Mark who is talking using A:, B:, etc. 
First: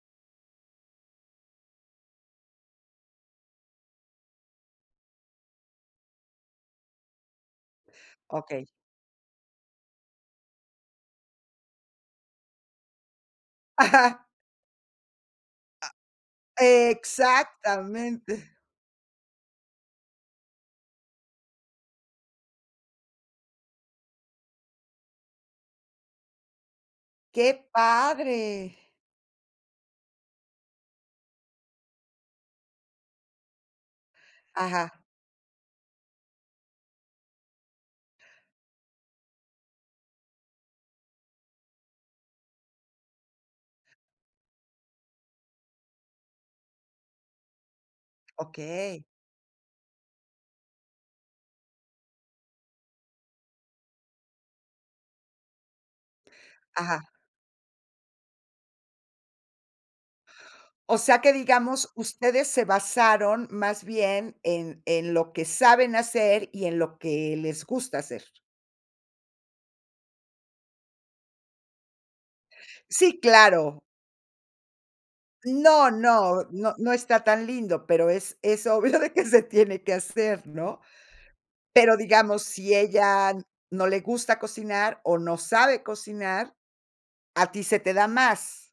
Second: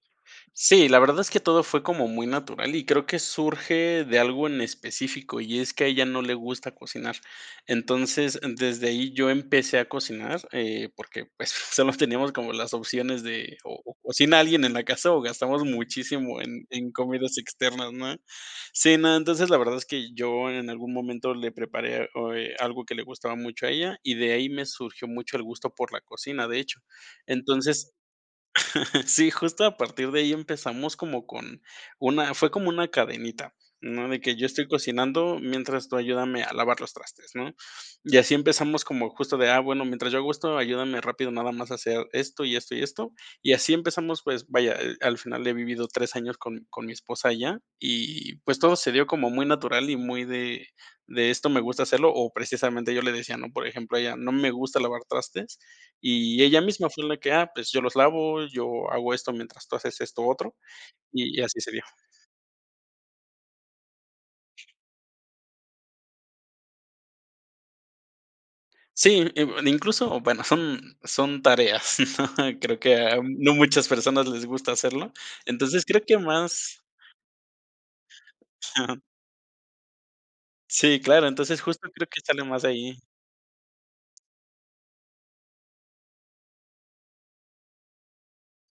A: Sí, la verdad es que todo fue como muy natural y creo que surge de algo en específico, y es que a ella no le gusta cocinar. Entonces,
B: Okey.
A: desde ahí yo empecé a cocinar, eh, porque, pues, solo teníamos como las opciones de, o o,
B: ¡Ajá!
A: cocina alguien en la casa, o, gastamos muchísimo
B: A
A: en en comidas externas, ¿no?
B: ¡Exactamente!
A: Sí, no, entonces, la verdad es que yo en algún momento le preparé, oh, eh, algo que le gustaba mucho a ella, y de ahí me surgió mucho el gusto por la cocina, de hecho.
B: ¡Qué
A: Entonces
B: padre!
A: sí, justo a partir de ahí empezamos como con una fue como una cadenita, ¿no? De que yo estoy
B: Ajá.
A: cocinando mientras tú ayúdame a lavar los trastes, ¿no? Y así empezamos como justo de: "Ah, bueno, mientras yo hago esto ayúdame rápido nada más a hacer esto, y esto, y esto". Y así empezamos, pues, vaya, al final he vivido 3 años con con mi esposa ya, y, pues, todo se
B: Okey.
A: dio como muy natural y muy de de esto me gusta hacerlo, o, precisamente, yo le decía, ¿no? Por ejemplo, a ella: "No me gusta lavar trastes", y ella misma fue
B: Ajá.
A: la que: "Ah, pues, yo los lavo. Yo hago esto mientras tú haces esto otro".
B: O sea, que,
A: Y y así se dio.
B: digamos, ustedes se basaron, más bien, en en lo que saben hacer, y en lo que les gusta hacer.
A: Sí, in incluso, o bueno, son son tareas, creo que a
B: Sí,
A: no
B: claro.
A: muchas personas les gusta hacerlo, entonces
B: No
A: creo que
B: no no
A: más
B: no está tan lindo, pero es es obvio
A: Claro.
B: de que se tiene que hacer, ¿no?
A: Sí, claro, entonces justo
B: Pero,
A: creo que
B: digamos,
A: sale más de
B: si
A: ahí.
B: ella no le gusta cocinar o no sabe cocinar, a ti se te da más.